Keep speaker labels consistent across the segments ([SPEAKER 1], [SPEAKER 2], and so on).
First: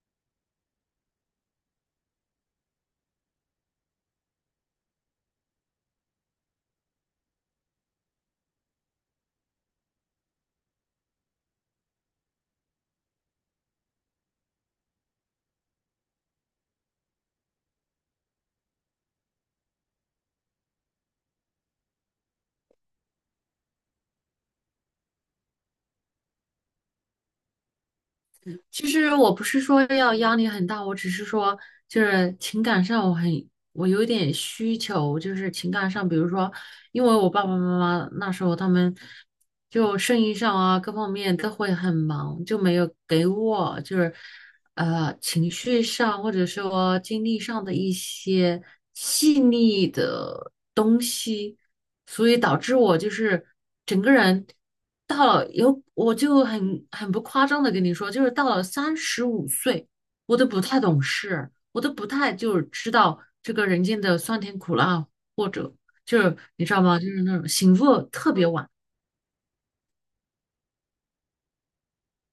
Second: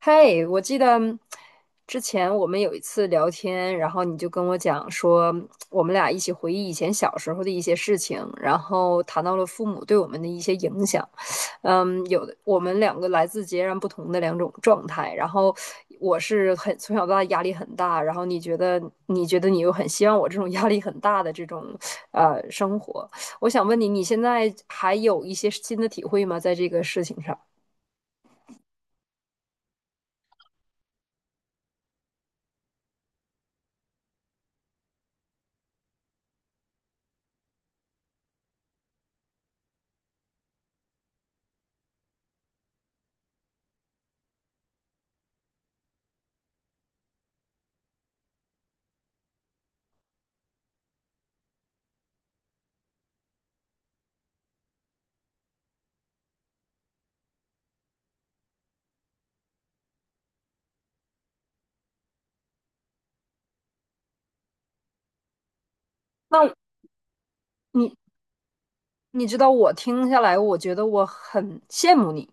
[SPEAKER 1] 嘿，我记得之前我们有一次聊天，然后你就跟我讲说，我们俩一起回忆以前小时候的一些事情，然后谈到了父母对我们的一些影响。嗯，有的我们两个来自截然不同的两种状态，然后我是很从小到大压力很大，然后你觉得你又很希望我这种压力很大的这种生活，我想问你，你现在还有一些新的体会吗？在这个事情上？
[SPEAKER 2] 其实我不是说要压力很大，我只是说就是情感上我有点需求，就是情感上，比如说，因为我爸爸妈妈那时候他们就生意上啊各方面都会很忙，就没有给我就是情绪上或者说经历上的一些细腻的东西，所以导致我就是整个人到了有我就很不夸张的跟你说，就是到了35岁，我都不太懂事，我都不太就是知道这个人间的酸甜苦辣，或者就是
[SPEAKER 1] 那
[SPEAKER 2] 你知道吗？就是那种醒
[SPEAKER 1] 你
[SPEAKER 2] 悟特别晚，
[SPEAKER 1] 你知道我听下来，我觉得我很羡慕你。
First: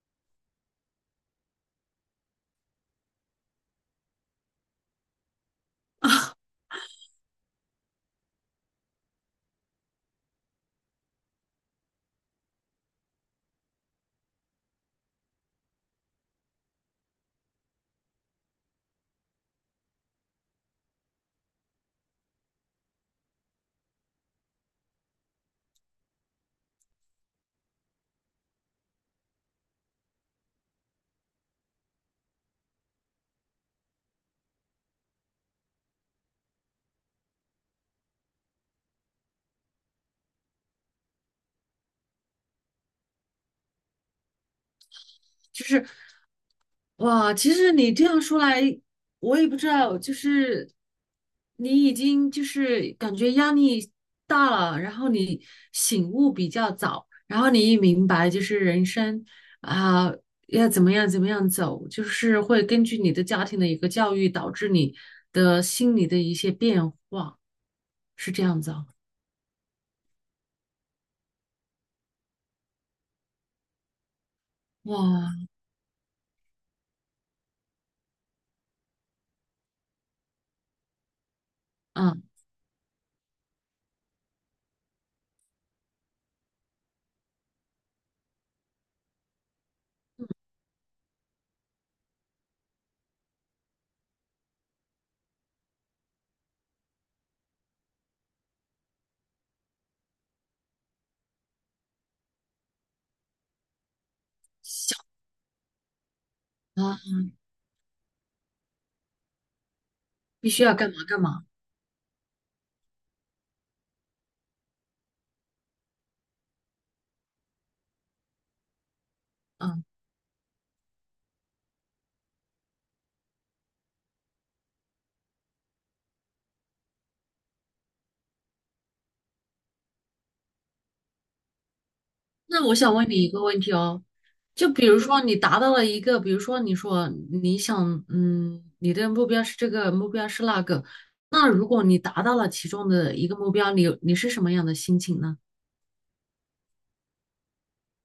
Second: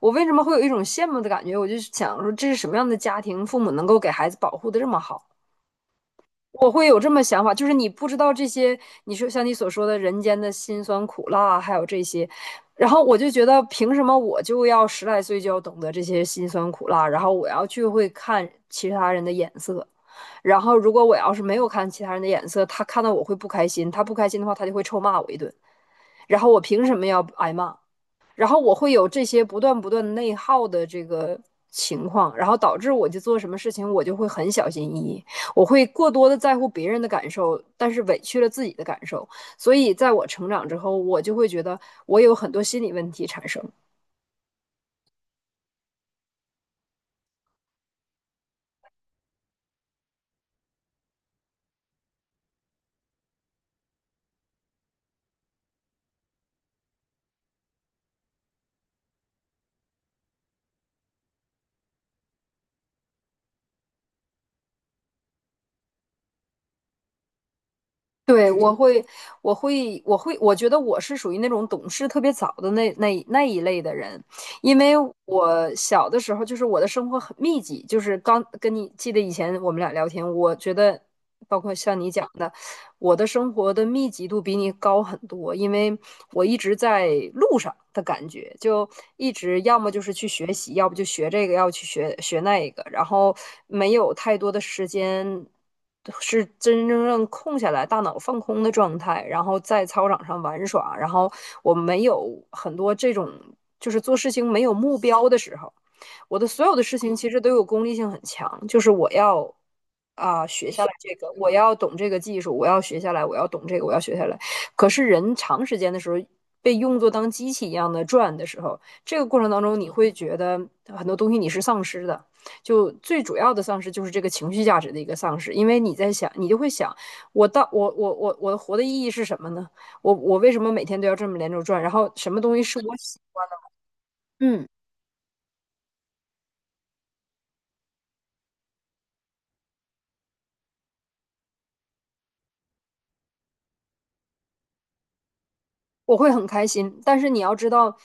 [SPEAKER 1] 我为什么会有一种羡慕的感觉？我就想说，这是什么样的家庭，父母能够给孩子保护的这么好？我会有这么想法，就是你不知道这些，你说像你所说的人间的辛酸苦辣，还有这些，然后我就觉得，凭什么我就要十来岁就要懂得这些辛酸苦辣？然后我要去会看其他人的眼色，然后如果我要是没有看其他人的眼色，他看到我会不开心，他不开心的话，他就会臭骂我一顿，然后我凭什么要挨骂？然后我会有这些不断不断内耗的这个情况，然后导致我就做什么事情我就会很小心翼翼，我会过多的在乎别人的感受，但是委屈了自己的感受。所以在我成长之后，我就会觉得我有很多心理问题产生。
[SPEAKER 2] 就是。哇，其实你这样说来，我也不知道，就是你已经就是感觉压力大了，然后你醒悟比较早，然后你一明白就是人生啊，要怎么样怎么样走，就是会根据你的家庭的一个教育，导致你的心理的一些变化，是这
[SPEAKER 1] 对，
[SPEAKER 2] 样子啊。
[SPEAKER 1] 我会，我觉得我是属于那种懂事特别早的那一类的人，因为
[SPEAKER 2] 哇，
[SPEAKER 1] 我小的时候就是我的生活很密集，就是刚跟你记得以前我们俩聊天，我觉得包括像你
[SPEAKER 2] 嗯
[SPEAKER 1] 讲的，我的生活的密集度比你高很多，因为我一直在路上的感觉，就一直要么就是去学习，要不就学这个，要不去学那个，然后没有太多的时间是真真正正空下来，大脑放空的状态，然后在操场上玩耍，然后我没有很多这种就是做事情没有目标的时候。我的所有的
[SPEAKER 2] 啊，
[SPEAKER 1] 事情其实都有功利性很强，就是我要啊、
[SPEAKER 2] 必须
[SPEAKER 1] 学
[SPEAKER 2] 要
[SPEAKER 1] 下
[SPEAKER 2] 干
[SPEAKER 1] 来
[SPEAKER 2] 嘛
[SPEAKER 1] 这
[SPEAKER 2] 干
[SPEAKER 1] 个，
[SPEAKER 2] 嘛，
[SPEAKER 1] 我要懂这个技术，我要学下来，我要懂这个，我要学下来。可是人长时间的时候被用作当机器一样的转的时候，这个过程当中
[SPEAKER 2] 嗯。
[SPEAKER 1] 你会觉得很多东西你是丧失的。就最主要的丧失就是这个情绪价值的一个丧失，因为你在想，你就会想，我到我活的意义是什么呢？我为什么每天都要这么连轴转？然后什么东西
[SPEAKER 2] 那我
[SPEAKER 1] 是
[SPEAKER 2] 想
[SPEAKER 1] 我
[SPEAKER 2] 问你
[SPEAKER 1] 喜
[SPEAKER 2] 一
[SPEAKER 1] 欢。
[SPEAKER 2] 个问题哦，
[SPEAKER 1] 嗯。
[SPEAKER 2] 就比如说你达到了一个，比如说你说你想，你的目标是这个，目标是那个，那如果你达到了其中的一个目标，你是什么样的心情呢？
[SPEAKER 1] 我会很开心，但是你要知道，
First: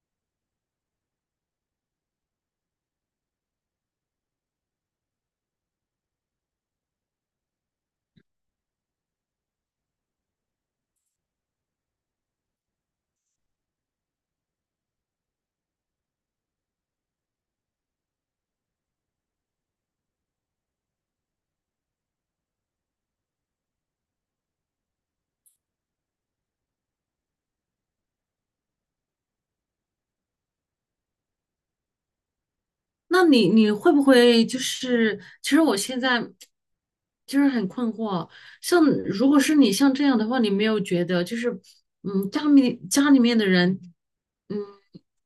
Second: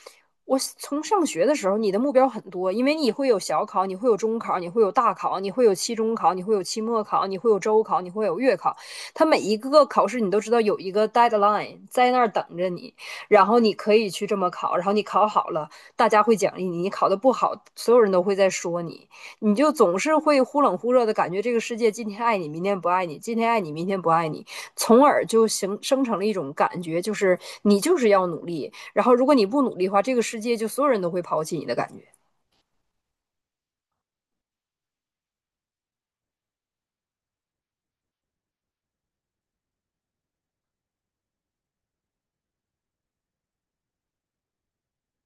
[SPEAKER 1] 我从上学的时候，你的目标很多，因为你会有小考，你会有中考，你会有大考，你会有期中考，你会有期末考，你会有周考，你会有月考。它每一个考试，你都知道有一个 deadline 在那儿等着你，然后你可以去这么考，然后你考好了，大家会奖励你；你考的不好，所有人都会在说你，你就总是会忽冷忽热的感觉，这个世界今天爱你，明天不爱你；今天爱你，明天不爱你。从而就形生成了一种感觉，就是你就是要努力，然后如果你不努力的话，这个世界就所有人都会抛弃你的感觉。
[SPEAKER 2] 那你会不会就是，其实我现在就是很困惑，像如果是你像这样的话，你没有觉得就是，家里面的人，嗯，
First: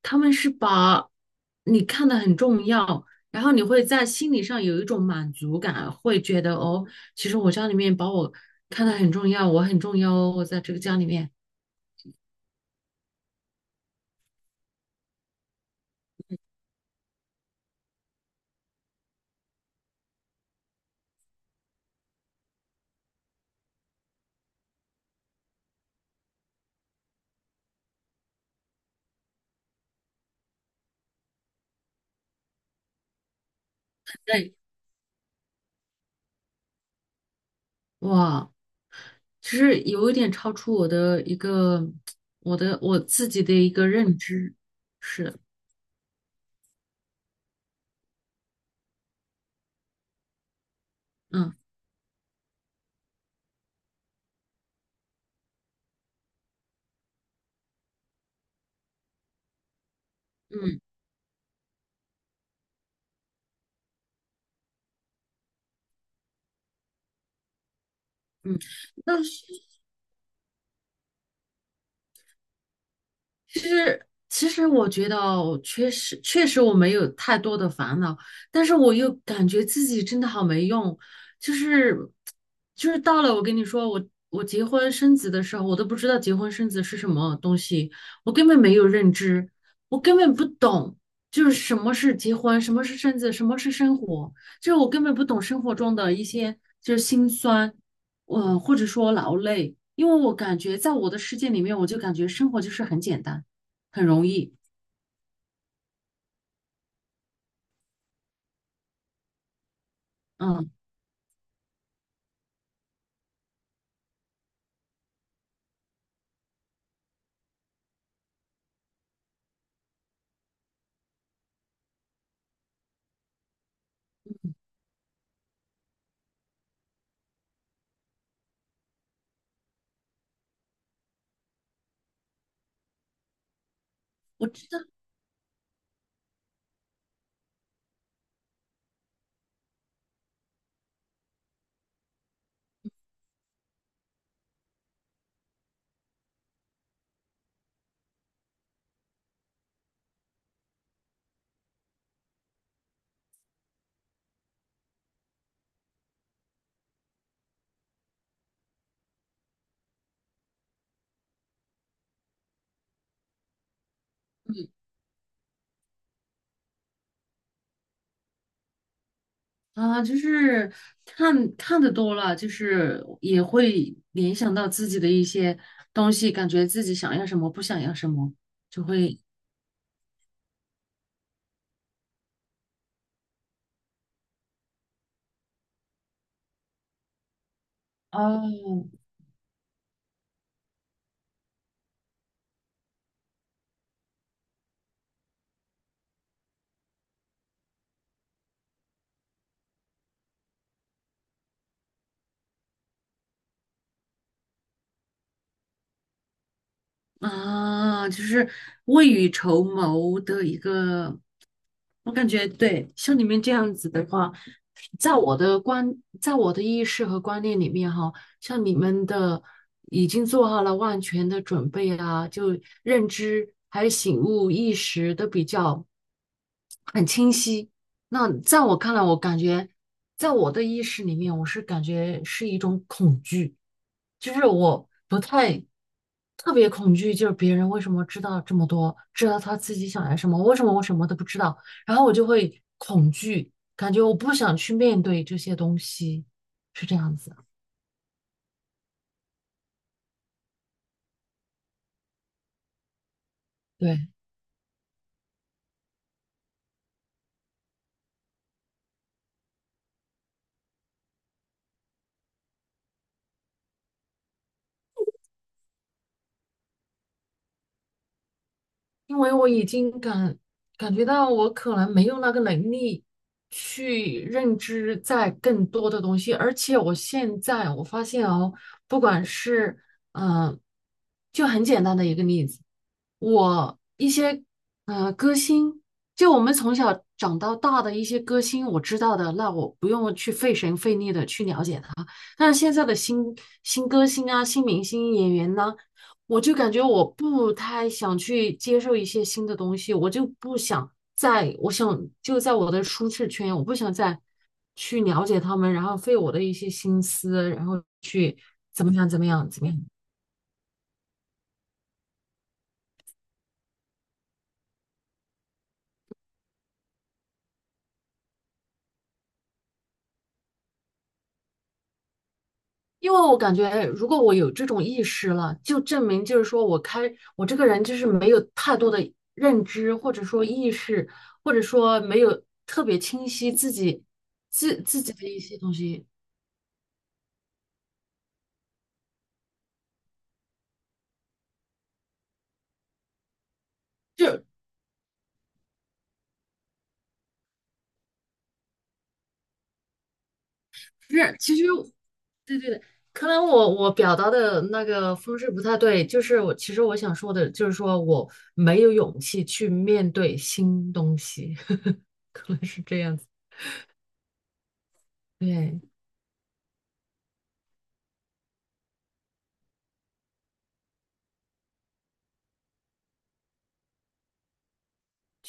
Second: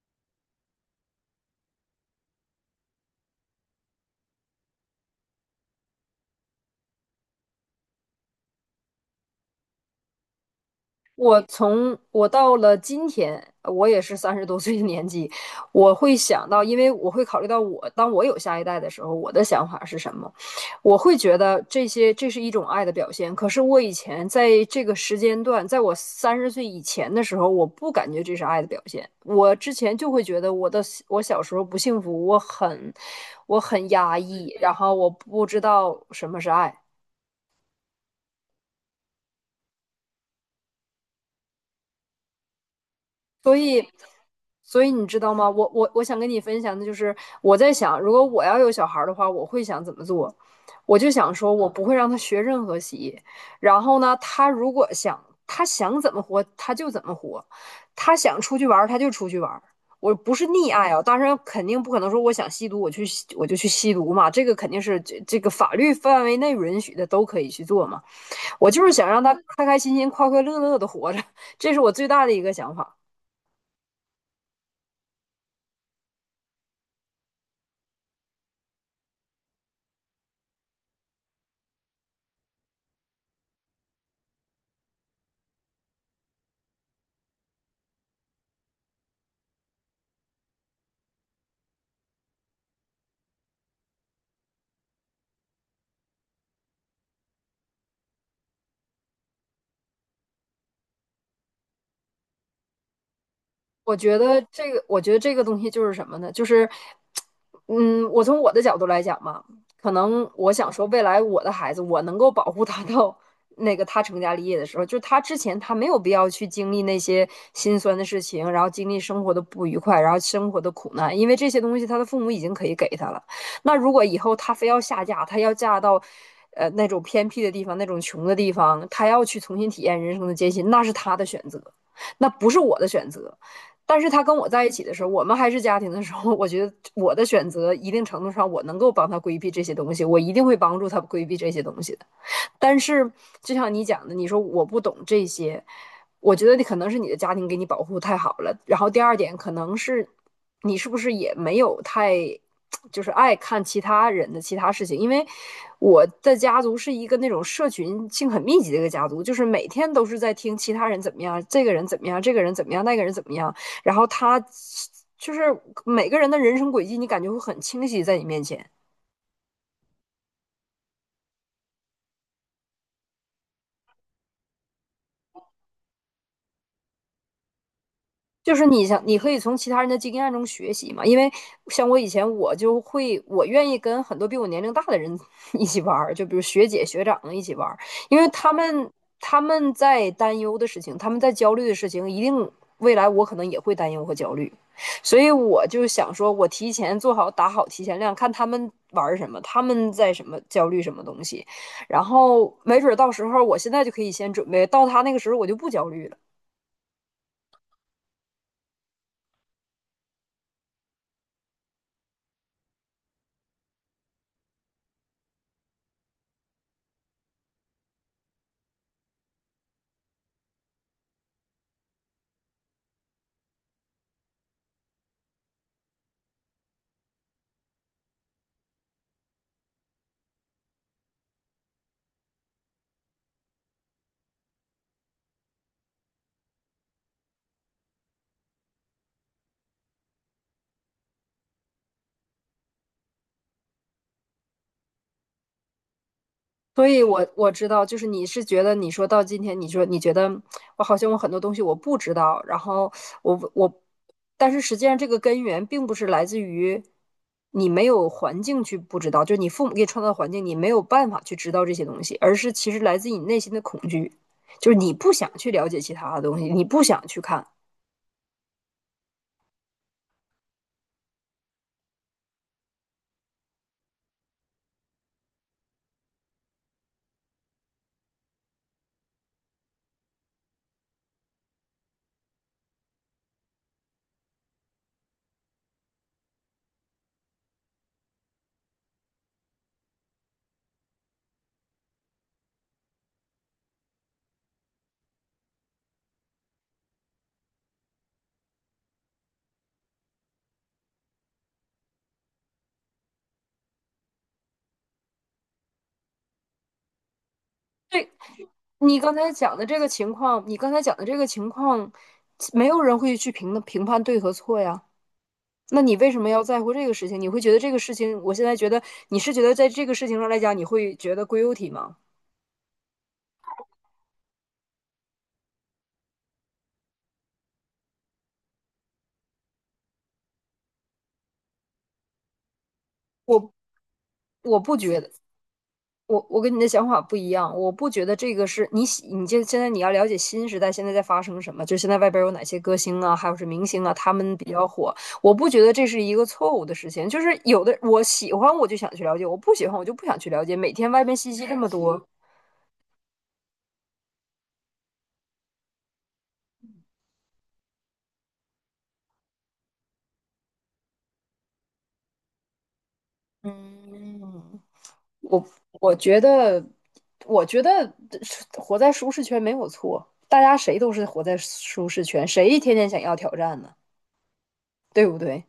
[SPEAKER 2] 他们是把你看得很重要，然后你会在心理上有一种满足感，会觉得哦，其实我家里面把我看得很重要，我很重要哦，我在这个家里面，
[SPEAKER 1] 我从我到了今天，我也是三十多岁的年纪，我会想到，因为我会考虑到我，当我有下一代的时候，我的想法是什么？我会觉得这些这是一种爱的表现。可是我以前在这个时间段，在我三十岁以前的时候，我不感觉这是爱的表现。我之前就会觉得我的我小时候不幸福，我很压
[SPEAKER 2] 对，
[SPEAKER 1] 抑，然后我不知道什么是爱。
[SPEAKER 2] 哇。其实有一点超出我的一个我自己的
[SPEAKER 1] 所
[SPEAKER 2] 一个
[SPEAKER 1] 以，
[SPEAKER 2] 认知，
[SPEAKER 1] 所以你知道
[SPEAKER 2] 是，
[SPEAKER 1] 吗？我我想跟你分享的就是，我在想，如果我要有小孩儿的话，我会想怎么做？我就想说，
[SPEAKER 2] 嗯
[SPEAKER 1] 我不会让他学任何习然后呢，他如果想他想怎么活，他就怎么活；他想出去玩儿，他就出去玩儿。我不是溺
[SPEAKER 2] 嗯
[SPEAKER 1] 爱啊，当然肯定不可能说我想吸毒，我去吸我就去吸毒嘛，这个肯定是这个法律范围内允许的都可以去做嘛。
[SPEAKER 2] 嗯。
[SPEAKER 1] 我就是想
[SPEAKER 2] 那
[SPEAKER 1] 让他开开心心、快快乐乐的活着，这是我最大的一个想法。
[SPEAKER 2] 其实，其实我觉得哦，确实，确实我没有太多的烦恼，但是我又感觉自己真的好没用，就是，就是到了我跟你说，我结婚生子的时候，我都不知道结婚生子是什么东西，我根本没有认知，我根本不懂，就是什么是结婚，什么是生子，什么是生活，就是我根本不懂生活中的一些就是辛酸，或者说劳累，因为我感觉在我的世界里面，我就感觉生活就是很简单，很容易。
[SPEAKER 1] 我觉得这个东西就是什么呢？就是，嗯，我从我的角度来讲嘛，可能我想
[SPEAKER 2] 嗯，
[SPEAKER 1] 说，未来我的孩子，我能够保护他 到那个他成家立业的时候，就是他之前他没有必要去经历那些心酸的事情，然后经历生活的不愉快，然后生活的苦难，因为这些东西他的父母已经可以给他了。那如果以后他非要下嫁，他要嫁到。那种偏僻的地方，那种穷的地方，他要去重新体验人生的艰辛，那是他的选择，那不是我的选择。但是他跟我
[SPEAKER 2] 我
[SPEAKER 1] 在
[SPEAKER 2] 知
[SPEAKER 1] 一
[SPEAKER 2] 道，
[SPEAKER 1] 起的时候，我们还是家庭的时候，我觉得我的选择一定程度上我能够帮他规避这些东西，我一定会帮助他规避这些东西的。但是就像你讲的，你说我不懂这些，我觉得你可能是你的家庭给你保护太好了。然后第二点，可能是你是不是也没有太就是爱看其他人的其他事情？因为我的家族是一个那种社群性很密集的一个家族，就是每天都是在听其他人怎么样，这个人怎么样，这个人怎么样，那个人怎么样，然后他
[SPEAKER 2] 嗯
[SPEAKER 1] 就是每个人的人生轨迹，你感觉会很清晰在你面前。
[SPEAKER 2] 啊，就是看看的多了，就是也会联想到自己的一些东西，感觉自己想要什么，不想要什么，
[SPEAKER 1] 就是
[SPEAKER 2] 就
[SPEAKER 1] 你想，你
[SPEAKER 2] 会
[SPEAKER 1] 可以从其他人的经验中学习嘛。因为像我以前，我就会，我愿意跟很多比我年龄大的人 一起玩儿，就比如学姐、学长一起玩儿，因为
[SPEAKER 2] 哦，
[SPEAKER 1] 他们在担忧的事情，他们在焦虑的事情，一定未来我可能也会担忧和焦虑，所以我就想说，我提前做好打好提前量，看他们玩儿什么，他们在什么焦虑什么东西，然后没准儿到时候我现在就可以先准备，到他那个时候我就不焦虑了。
[SPEAKER 2] 啊，就是未雨绸缪的一个，我感觉对，像你们这样子的话，在我的观，在我的意识和观念里面哈，像你们的已经做好了万全的准备啊，就认知还有醒悟意识都比较很清晰。那在我看来，我感觉在我的意识里面，我是感觉是一种恐惧。就是我不太特别恐惧，就是别人为什么知道这么多，知道他自己想要什么，为什么我什么都不知道，然后我就会恐惧，感觉我不想去面对这些东西，
[SPEAKER 1] 所
[SPEAKER 2] 是这
[SPEAKER 1] 以
[SPEAKER 2] 样
[SPEAKER 1] 我，
[SPEAKER 2] 子。
[SPEAKER 1] 我知道，就是你是觉得，你说到今天，你说你觉得我好像我很多东西我不知道，然后我我，
[SPEAKER 2] 对，
[SPEAKER 1] 但是实际上这个根源并不是来自于你没有环境去不知道，就是你父母给你创造的环境，你没有办法去知道这些东西，而是其实来自你内心的恐惧，就是你不想去了解其他的东西，你不想去看。
[SPEAKER 2] 因为我已经感觉到我可能没有那个能力去认知在更多的东西，而且我现在我发现哦，不管是嗯、呃就很简单的一个例子，我一些歌星，就我们从小长到大的一些歌星，我知道的，那我不用去费神费力的去了解他，但是现在的新歌星啊、新明星演员呢、我就感觉我不太想去接受一些新的东西，我就不想在，我想就在我的舒适圈，我不想再去了解他们，然后费我的一些心思，然后
[SPEAKER 1] 对，
[SPEAKER 2] 去怎么样怎么样怎么样。
[SPEAKER 1] 你刚才讲的这个情况，没有人会去评判对和错呀。那你为什么要在乎这个事情？你会觉得这个事情，我现在觉得你是觉得在这个事情上来讲，你会觉得 g u 体吗？
[SPEAKER 2] 因为我感觉，哎如果我有这种意识了，就证明就是说我这个人就是没有太多的认知，或者说意识，或者说没有特别清
[SPEAKER 1] 我
[SPEAKER 2] 晰自己
[SPEAKER 1] 我不觉得，
[SPEAKER 2] 的一些东西。
[SPEAKER 1] 我跟你的想法不一样，我不觉得这个是你喜你现在你要了解新时代现在在发生什么，就现在外边有哪些歌星啊，还有是明星啊，他们
[SPEAKER 2] 就
[SPEAKER 1] 比较火，我不觉得这是一个错误的事情，就是有的我喜欢我就想去了解，我不喜欢我就不想去了解，每天外边信
[SPEAKER 2] 是
[SPEAKER 1] 息这
[SPEAKER 2] 其实
[SPEAKER 1] 么多，
[SPEAKER 2] 对，可能我表达的那个方式不太对，就是我其实想说的，就是说我没有勇气去面对新东西，可能是这样子。
[SPEAKER 1] 嗯，我
[SPEAKER 2] 对，
[SPEAKER 1] 我觉得，我觉得活在舒适圈没有错，大家谁都是活在舒适圈，谁天天想要挑战呢？对不对？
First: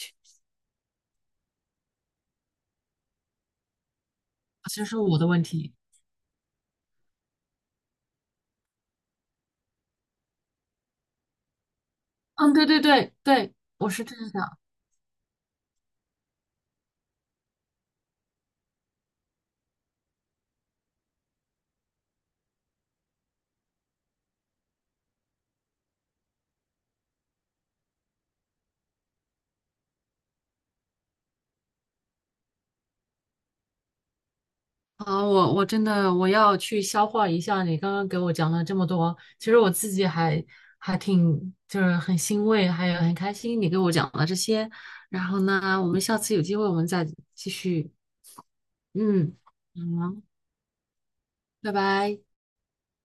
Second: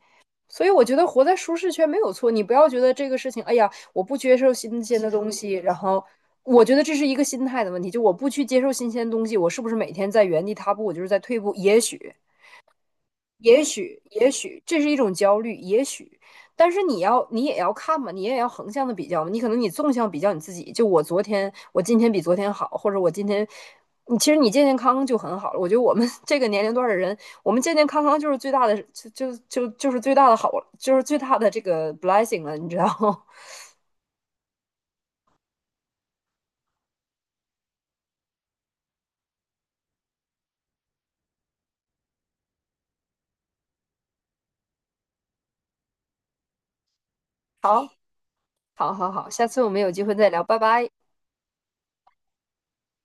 [SPEAKER 1] 所以我觉得活在舒适圈没有错，你不要觉得这个事情，哎呀，我不接受
[SPEAKER 2] 其
[SPEAKER 1] 新
[SPEAKER 2] 实是
[SPEAKER 1] 鲜的
[SPEAKER 2] 我的
[SPEAKER 1] 东
[SPEAKER 2] 问
[SPEAKER 1] 西，然
[SPEAKER 2] 题。
[SPEAKER 1] 后我觉得这是一个心态的问题，就我不去接受新鲜的东西，我是不是每天在原地踏步，我就是在退步？也许，
[SPEAKER 2] 嗯，对，我是这
[SPEAKER 1] 也
[SPEAKER 2] 样想。
[SPEAKER 1] 许这是一种焦虑，也许，但是你要，你也要看嘛，你也要横向的比较嘛。你可能你纵向比较你自己，就我昨天，我今天比昨天好，或者我今天，你其实你健健康康就很好了。我觉得我们这个年龄段的人，我们健健康康就是最大的，就是最大的好，就是最大的这个 blessing 了，你知道吗？
[SPEAKER 2] 好，我真的我要去消化一下你刚刚给我讲了这么多，其实我自己还还挺就是很欣慰，还有很开心你给我讲了这些。然后呢，我们下次有机会我们再继
[SPEAKER 1] 好，
[SPEAKER 2] 续。
[SPEAKER 1] 好，好，
[SPEAKER 2] 嗯，
[SPEAKER 1] 下次我们有机会
[SPEAKER 2] 好。
[SPEAKER 1] 再聊，拜拜。
[SPEAKER 2] 拜拜。